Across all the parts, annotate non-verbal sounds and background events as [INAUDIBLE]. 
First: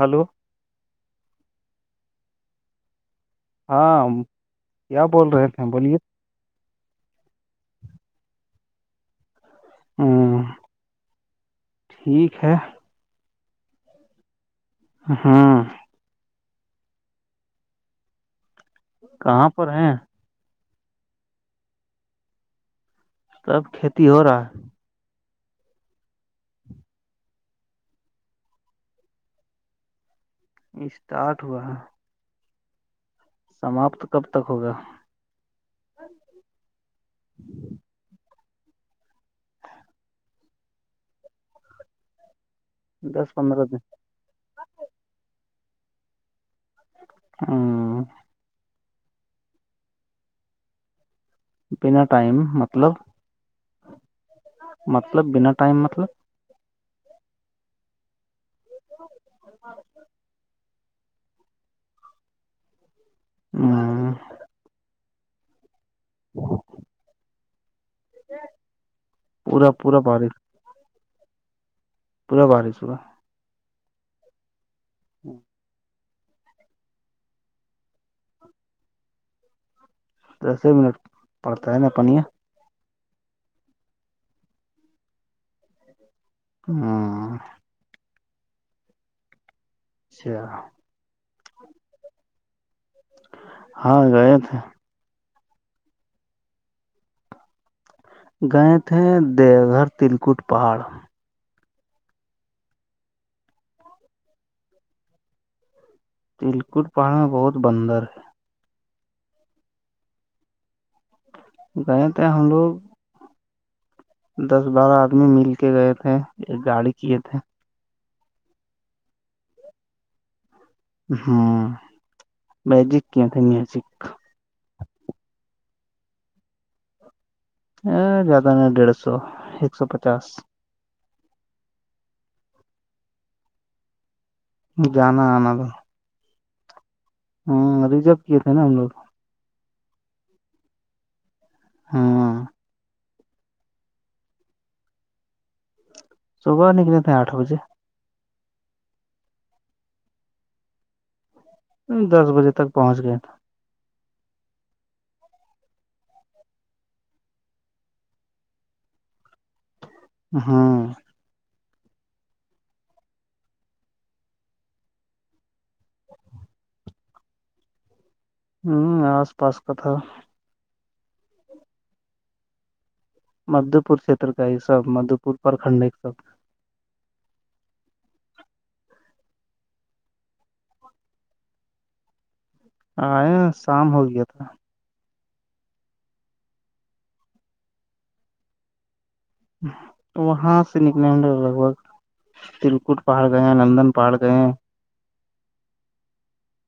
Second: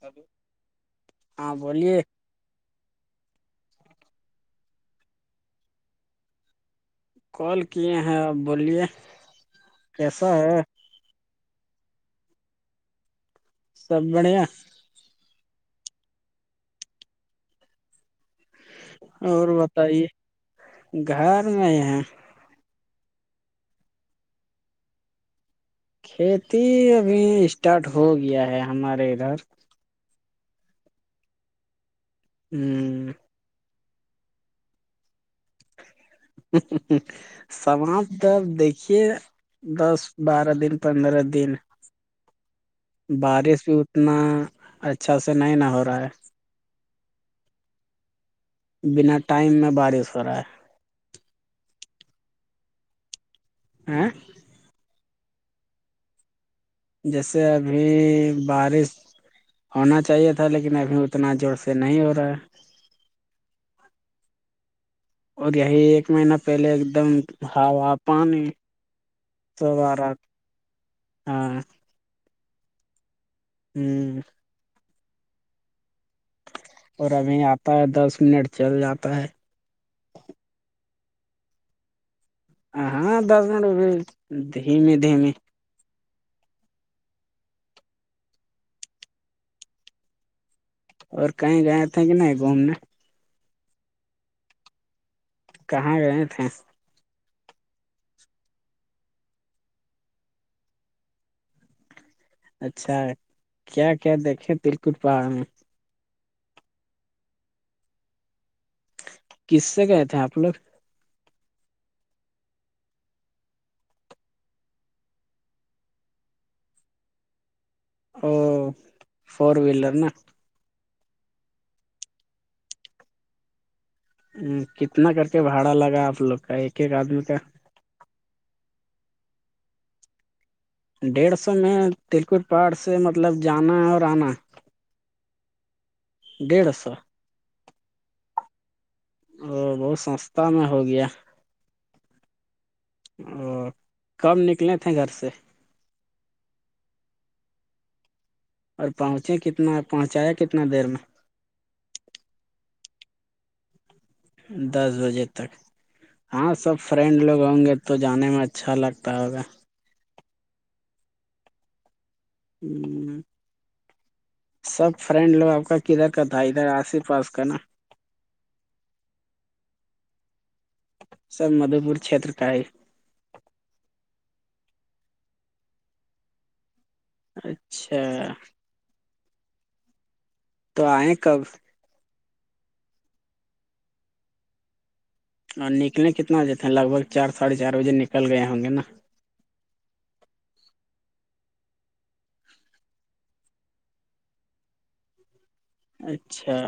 hello ہاں بولیے ہاں کیا بول رہے تھے بولیے کال کیے ہیں اب بولیے کیسا ہ ہے ٹھیک ہے سب بڑھیا [INAUDIBLE] ہاں کہاں اور پر ہیں بتائیے گھر میں ہے تب کھیتی ہو رہا ہے کھیتی ابھی اسٹارٹ ہو گیا ہے ہمارے ادھر اسٹارٹ ہوا ہوں سماپت کب تک ہوگا [INAUDIBLE] سمج د دیکھیے دس بارہ دن پندرہ دن [INAUDIBLE] دس بارش پندرہ بھی دن اتنا اچھا سے نہیں نہ ہو رہا ہے ہوں بنا ٹائم میں بارش ہو رہا ہے بنا ٹائم مطلب ہاں مطلب بنا ٹائم مطلب جیسے ابھی بارش ہونا چاہیے تھا لیکن لیکن ابھی اتنا زور سے نہیں ہو رہا ہے ہاں اور یہی ایک مہینہ پہلے ایک دم ہا آا پانی پورا پورا سبرت بارش ہاں پورا بارس ہوورا ہوں ہوں اور ابھی آتا ہے دس منٹ چل جاتا ہے دس ہی منٹ پڑتا ہے نا پنیا ہاں دس منٹ رو دھیمی دھیمی ہاں اچھا اور کہیں گئے تھے کہ نہیں گھومنے ہاں گئے تھے کہاں گئے تھے گئے تھے دیوگھر تلکٹ پہاڑ اچھا کیا کیا دیکھے تلکٹ پہاڑ میں تلکٹ پہڑا بہت بندر ہے کس سے گئے تھے آپ لوگ گئے تھے ہم لوگ دس بارہ آدمی مل کے گئے تھے ایک گاڑی کیے تھے او فور ویلر نا ہاں مجک کیا تھا ن ہےجک ہ کتنا کر کے بھاڑا لگا آپ لوگ کا ایک ایک آدمی کا ا زیادہ نہیں ڈیڑھ سو ایک سو پچاس ڈیڑھ سو میں تلکٹ پہاڑ سے مطلب جانا ہے اور آنا جانا آنا تھا ڈیڑھ سو ہاں ریزرو کیے تھے نا ہم لوگ او بہت سستا میں ہو گیا ہاں اورو کم نکلے تھے گھر سے صبح نکلے تھے آٹھ بجے اور پہنچے کتنا پہنچایا کتنا دیر میں دس بجے تک پہنچ گیا تھا دس بجے تک ہاں سب فرینڈ لوگ ہوں گے تو جانے میں اچھا لگتا ہوگا ہاں ہوں سب فرینڈ لوگ آپ کا کدھر کا تھا ادھر آسی پاس کا نا ہوں آس پاس کا تھا سر مدھو پور چھیتر کا ہے مدھو پور چھیتر کا ایک سب مدھو پور پرکھنڈ ایک سب اچھا تو آئ کب ہ شام ہو گیا تھا اور نکلیں کتنا بجے تھے لگ بھگ چار ساڑھے چار بجے نکل گئے ہوں گے نا وہاں سے نکل ہم لے لگ بھگ تلکٹ پاڑ گئے ہیں نندن پہاڑ گئے ہیں اچھا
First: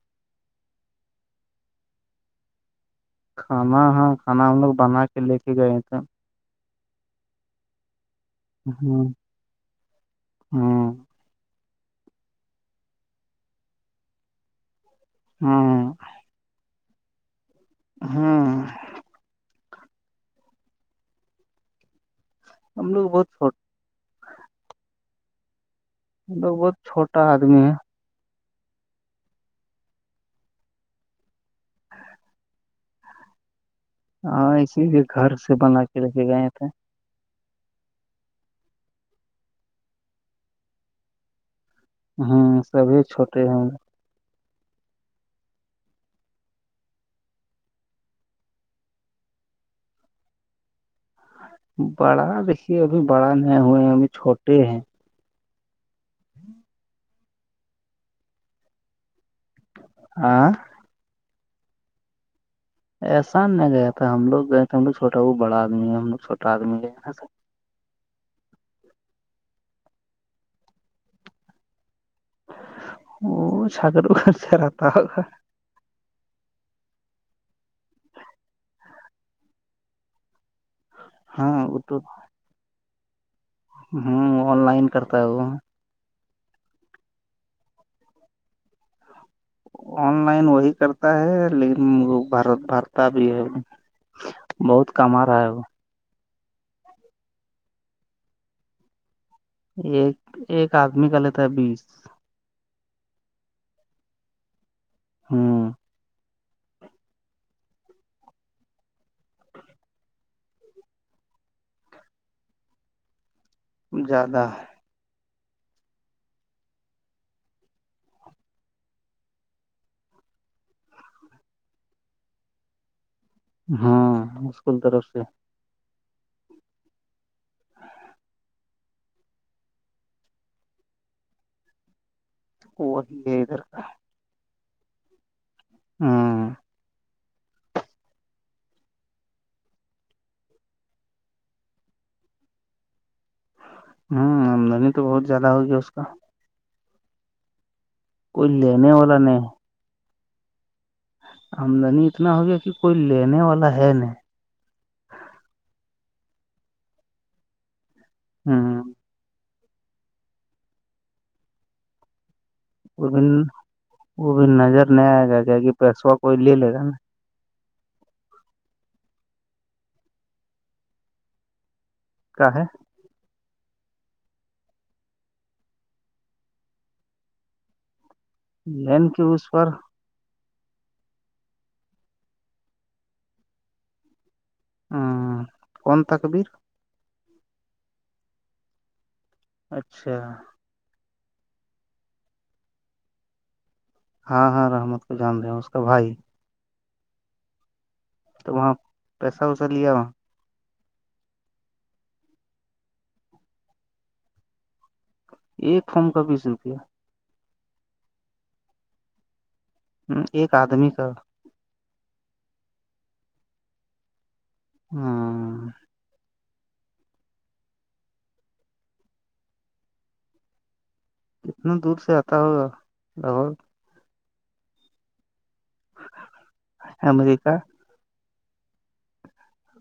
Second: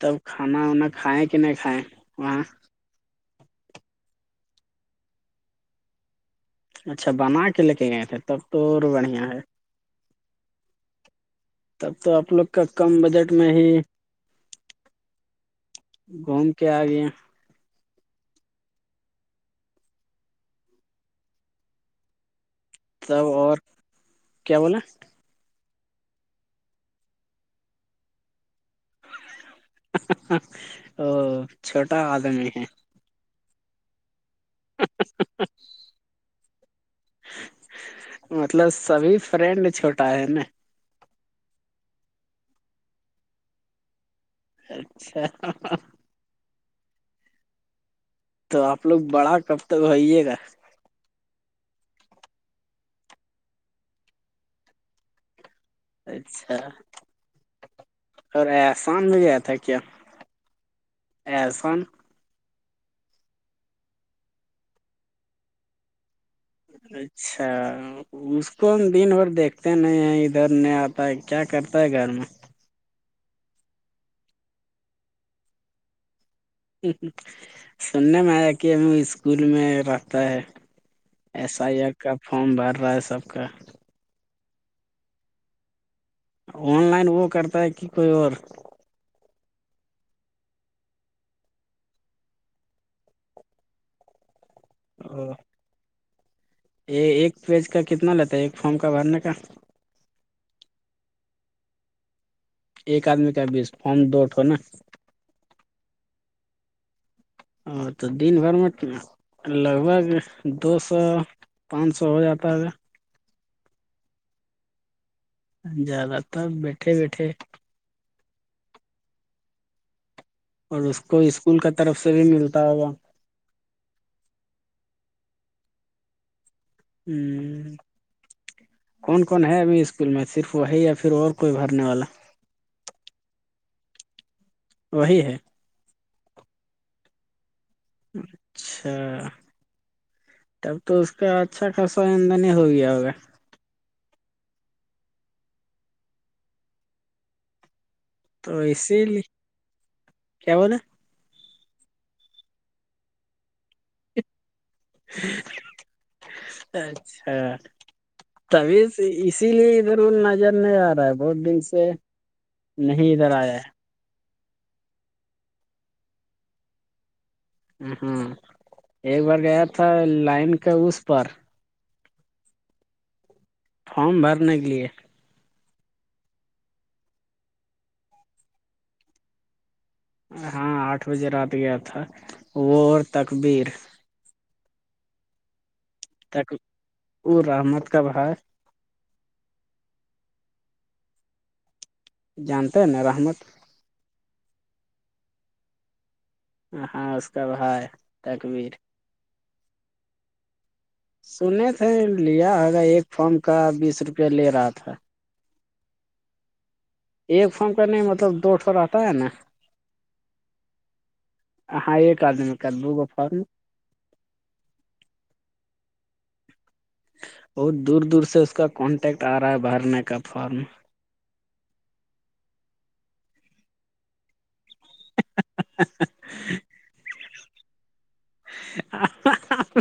تب کھانا وانا کھیں کہ نہیں کھائے وہاں کھانا ہاں کھانا ہم لوگ بنا کے لے کے گئے تھے اچھا بنا کے لے کے گئے تھے تب تو اور ہوں بڑھیا ہے ہوں تب تو آپ لوگ کا کم بجٹ میں ہی ہاں گھوم کے آگیا ہاں ہم لوگ تب بہت چھوٹ اور کیا بولیں مطلب بہت چھوٹا آدمی ہے او چھوٹا آدمی ہے ہاں اسی لیے گھر سے بنا کے لے کے گئے تھے مطلب سبھی فرینڈ چھوٹا ہے نا ہوں سبھی چھوٹے ہیں ہم اچھا تو آپ لوگ بڑا کب تک ہوئیے گا بڑا دیکھیے ابھی بڑا نہ ہوئے ہیں ابھی چھوٹے ہیں اچھا اور آیا شام میں گ آیا تھا کیا آاں عرفان احسان نہ گیا تھا ہم لگ گئے تھے ہم لو چھوٹا وہ بڑا آدمی ہے ہم لوگ چھوٹا آدمی گئے اچھا [UNINTELLIGIBLE] اس کو ہم دن بھر دیکھتے نہیں ہیں ادھر نہیں آتا ہے کیا کرتا ہے گھر میں وہ ساگررو خرچ رہتا ہو سننے میں آیا کہ ہمیں اسکول میں رہتا ہے ایس ہاں آئی وہ آر تو کا فارم بھر رہا ہے سب کا ہوں آن لائن کرتا ہوں آن لائن وہ کرتا ہے کہ کوئی اور آن لائن وہی کرتا ہے لیکن وہ بار بھرتا بھی ہے بہت کم آ رہا ہے وہ یہ ایک پیج کا کتنا لیتا ہے ایک فارم کا بھرنے کا ایک ایک آدمی کا لیتا ہے بیس ایک آدمی کا بیس فم دوٹو نا ہاں ا تو دن بھر متنا لگ بھگ دو سو پانچ سو ہو جاتا ہے زیادہ زیادہ ت بیٹھے بیٹھے اور اس کو اسکول کا طرف سے بھی ملتا ہوگا ہاں مکول طرف سے ہوں کون کون ہے ابھی اسکول میں صرف وہی یا پھر اور کوئی بھرنے والا کوگ کا وہی ہے ہاں اچھا تب تو اس کا اچھا خاصا ادن ہی ہو گیا ہوگا ہوں آمدنی تو بہت زیادہ ہوگیا اس کا کوئی تو لینے اسی والا لیے نہیں ہے کیا بول آمدنی اتنا ہو گیا کہ کوئی لینے والا ہے نہیں اچھا تبھی ہ اس اسی لیے ادھر ا نظر نہیں آ رہا ہے بہت دن سے وہ نہیں بھی ادھر آیا وہ بھی نظر نہیں آئے گا کیا کہ پیسو کوئی لے لے گا نا ہاں ایک بار گیا تھا لائن کا اس پر کا ہے فم بھرنے کے لیے لین کی اس پر ہاں آٹھ بجے رات گیا تھا وہ اور تقبیر ہاں تک وہ رحمت کابھائی اچھا جانتے ہیں نا رحمت ہاں ہاں رحمت کو جان رہ ہیں اس کا بھائی ہاں اس کا بھا ہے تو وہاں پیسہ وسا لیا وہاں سنے تھے لیا ہوگا ایک فارم کا بیس روپیہ لے رہا تھا ایک فم کا بیس روپیہ ایک فم کرنے میں مطلب دو ٹھ رہتا ہے نا ایک آدمی کا ہاں ایک آدمی میں کر د گا فارم ہاں بہت دور دور سے اس کا کانٹیکٹ آ رہا ہے بھرنے کا فارم کتنے دور سے آتا ہوگا لگ بھگ [UNINTELLIGIBLE] امریکہ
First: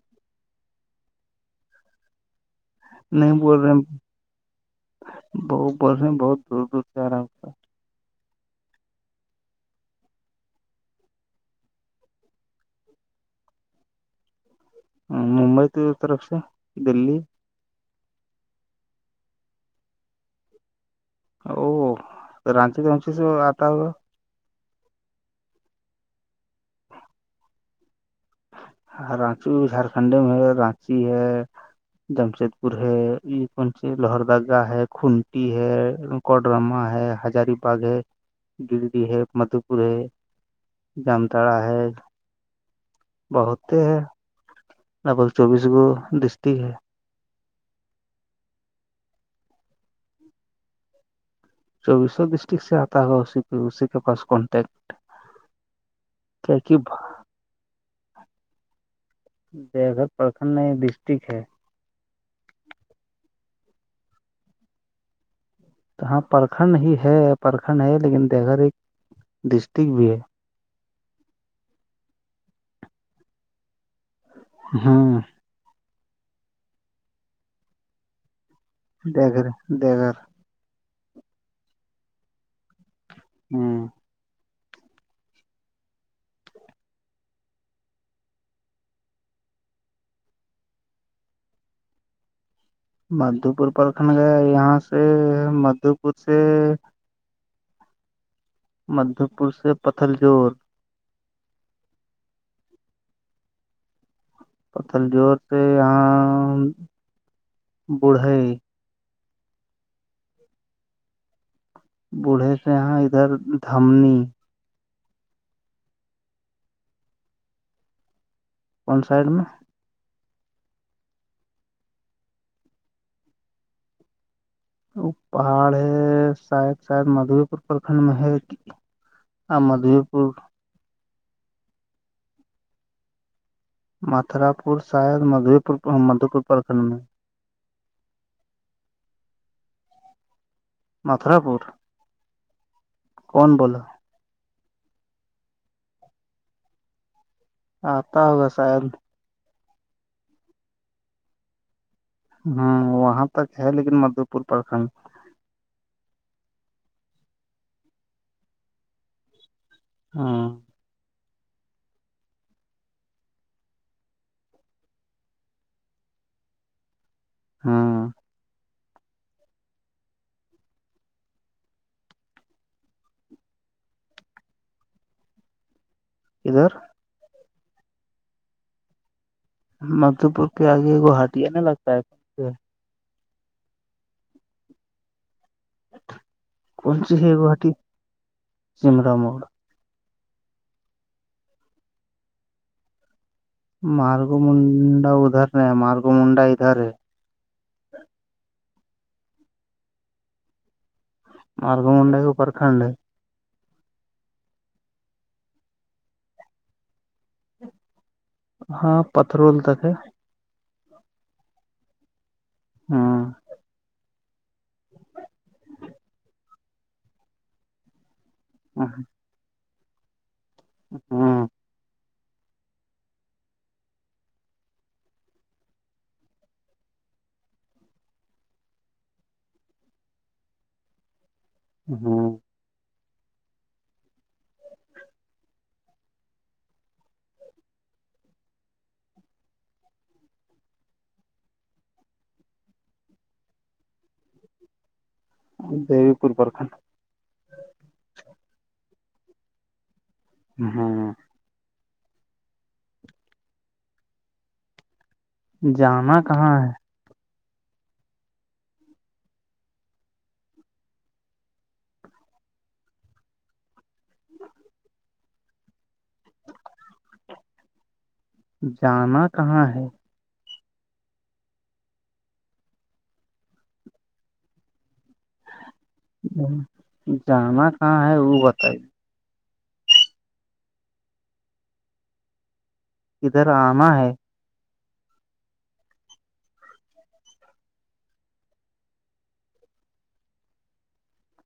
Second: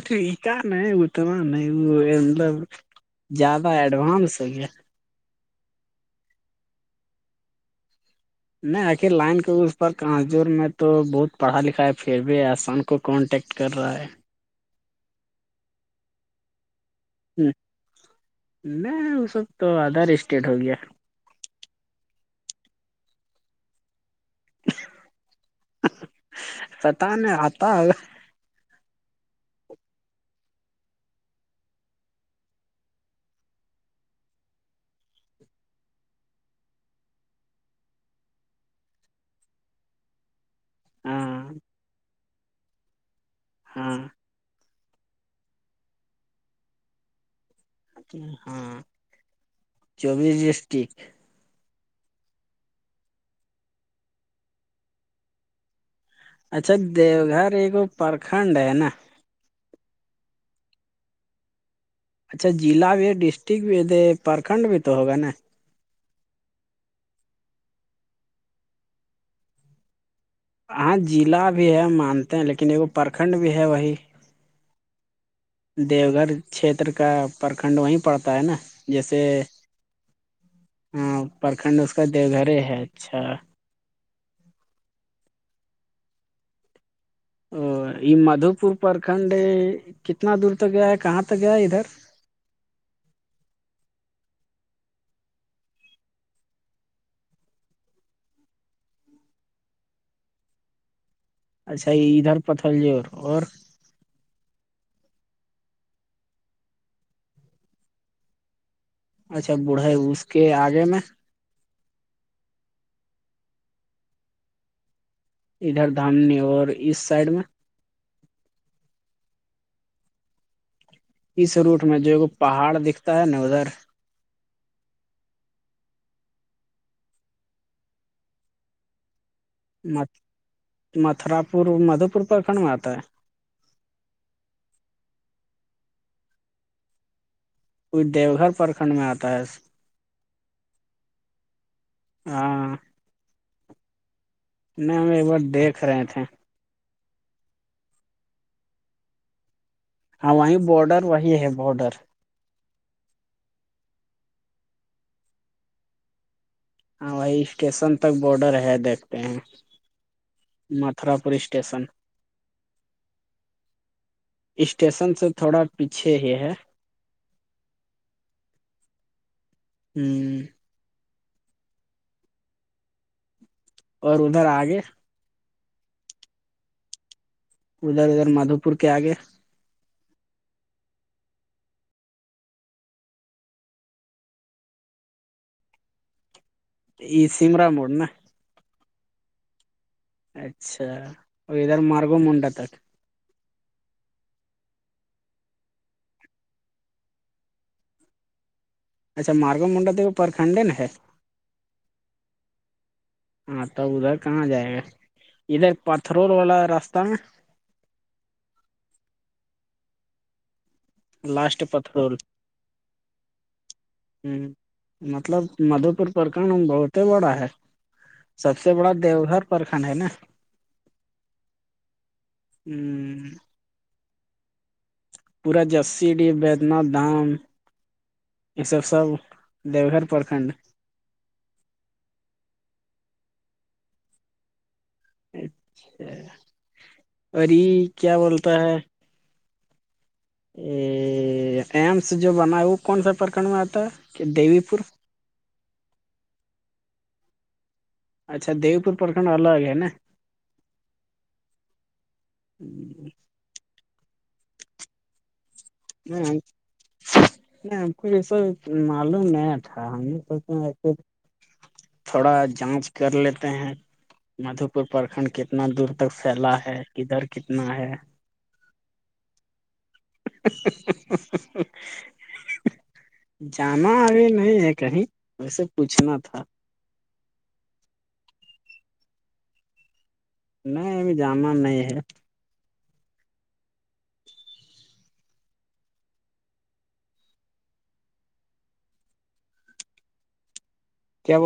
ٹیکا اتنا نہیں وہ مطلب نہیں بول رہے زیادہ ایڈوانس ہو گیا بت بول رہے ہیں بہت دور دور سے آ رہا اس کا نہیں آخر لائن کے اس پر کاںزور میں تو بہت پڑھا لکھا پھر بھی آحسان کو کانٹیکٹ کر رہا ہے ممبئی تو طرف سے دلی نہیں اس وب تو ادر اسٹیٹ ہو گیا او رانچ تو رنچ سے آتا ہو گا پتا ن آتا رانچی جھارکھنڈ میں ہے رانچی ہے جمشید پور ہے یہ کون سی لاہور دگاہ ہے کھنٹی ہے کوڈرما ہے ہزاری باغ ہے گرڈی ہے مدو پور ہے ہاں جامتاڑہ ہے بہتے ہے ہاں لگ بگ چوبیس گو ڈسٹک ہے ہاں چوبیس ڈسٹک چوبیسو ڈسٹرکٹ سے آتا ہو اسی اسی کے پاس کانٹیکٹ کیا اچھا کہ دیو گھر ایک پرکھنڈ ہے نا ج پرکھنڈ میں ڈسٹرک ہے اچھا ضلع بھی ہے ڈسٹرکٹ بھی د پرکھنڈ بھی تو ہوگا نا ہاں پرکھنڈ ہی ہے پرکھنڈ ہے لیکن دیکگر ایک ڈسٹک بھی ہے ہاں ضلع بھی ہے مانتے ہیں لیکن ایکگو پرکھنڈ بھی ہے وہی ہاں دیو گھر چھیتر کا پرکھنڈ وہیں پڑتا ہے نا جیسے دیہ گھر دیہ گھر ہاں پرکھنڈ اس کا دیو گھر ہے اچھا ہوں او یہ مدھو پور پرکھنڈ کتنا دور تک گیا ہے کہاں تک گیا ہے ادھر مدھو پور پرکھن گئے یہاں سے مدھو پور سے مدھو پور سے پتھل جوڑ اچھا یہ ادھر پتھل ج اور پتل جوور سے یہاں بوڑھے اچھا بوڑھائی اس کے آگے میں بوڑھے سے یہاں ادھر دمنی ادھر دھامنی اور اس سائڈ میں کون سائڈ میں اس روٹ میں جو ایک پہاڑ دکھتا ہے نا ادھر وہ پہاڑ ہے شاید شاید مدھوے پور پرکھنڈ میں ہے ہ مدھوی پور متھرا پور مدوپور پرکھنڈ میں آتا ہے متھراپور شاید مھ مدھو پور پرکھنڈ میں کوئی دیو گھر پرکھنڈ میں آتا ہے متھرا پور ہاں کون بولو نہیں ہم ایک بار دیکھ رہے تھے آاںتا ہوگا ساد ہاں وہیں بارڈر وہی ہے بارڈر ہوں وہاں تک ہے لیکن مدھے پور پرکھنڈ ہاں وہی اسٹیشن تک بارڈر ہے دیکھتے ہیں ہاں متھرا پوری اسٹیسن اسٹیشن سے تھوڑا پیچھے ہی ہے ہاں ہوں اور ادھر آگے ادھر ادھر ادھر مادھو پور کے آگے مدو پور کے آگے گ ہٹیا ن لگتا ہے کون سے یہ ہے سمرا گوہاٹی موڑ نا سمر مڑا اچھا اور ادھر مارگو منڈا تک مارگ منڈا ادھر ن مارگ منڈا ادھر ہے اچھا مارگا منڈا تو پرکھنڈے ن ہے مارگمن منڈے پرکھنڈ ہے ہاں تب ادھر کہاں جائے گا ادھر پتھرول والا راستہ میں ہاں پتھرول تک ہے لاسٹ پتھرول ہاں ہوں مطلب مدھوپور پرکنڈ بہت بڑا ہے سب سے ہاں بڑا دیو گھر پرکھنڈ ہے نا ہاں [INAUDIBLE] ہوں [INAUDIBLE] پورا جرسی ڈ ودنات دھام [INAUDIBLE] یہ سب سب دیو گھر پرکھنڈ [INAUDIBLE] ہاں [INAUDIBLE] اچھا ای کیا بولتا ہے [INAUDIBLE] ایمس جو بنا ہے وہ کون سا پرکھنڈ میں آتا ہے دیوی پور [INAUDIBLE] دو پور پرکھنڈ اچھا دیو پور پرکھنڈ الگ ہے نا ہاں ہوں [INAUDIBLE] جانا کہاں ہے نہیں ہم کو یہ سب معلوم نہیں تھا ہم نے س [INAUDIBLE] تھوڑا جانچ کر لیتے ہیں مدھو پور پرکھنڈ کتنا دور تک سیلا ہے ادھر کتنا ہے جانا کہاں ہے جانا اب نہیں ہے کہیں [INAUDIBLE] ویسے پوچھنا تھا جانا کہاں ہے وہ بتائیے نہیں ابھی جانا نہیں ہے ادھر آنا ہے کیاول [INAUDIBLE]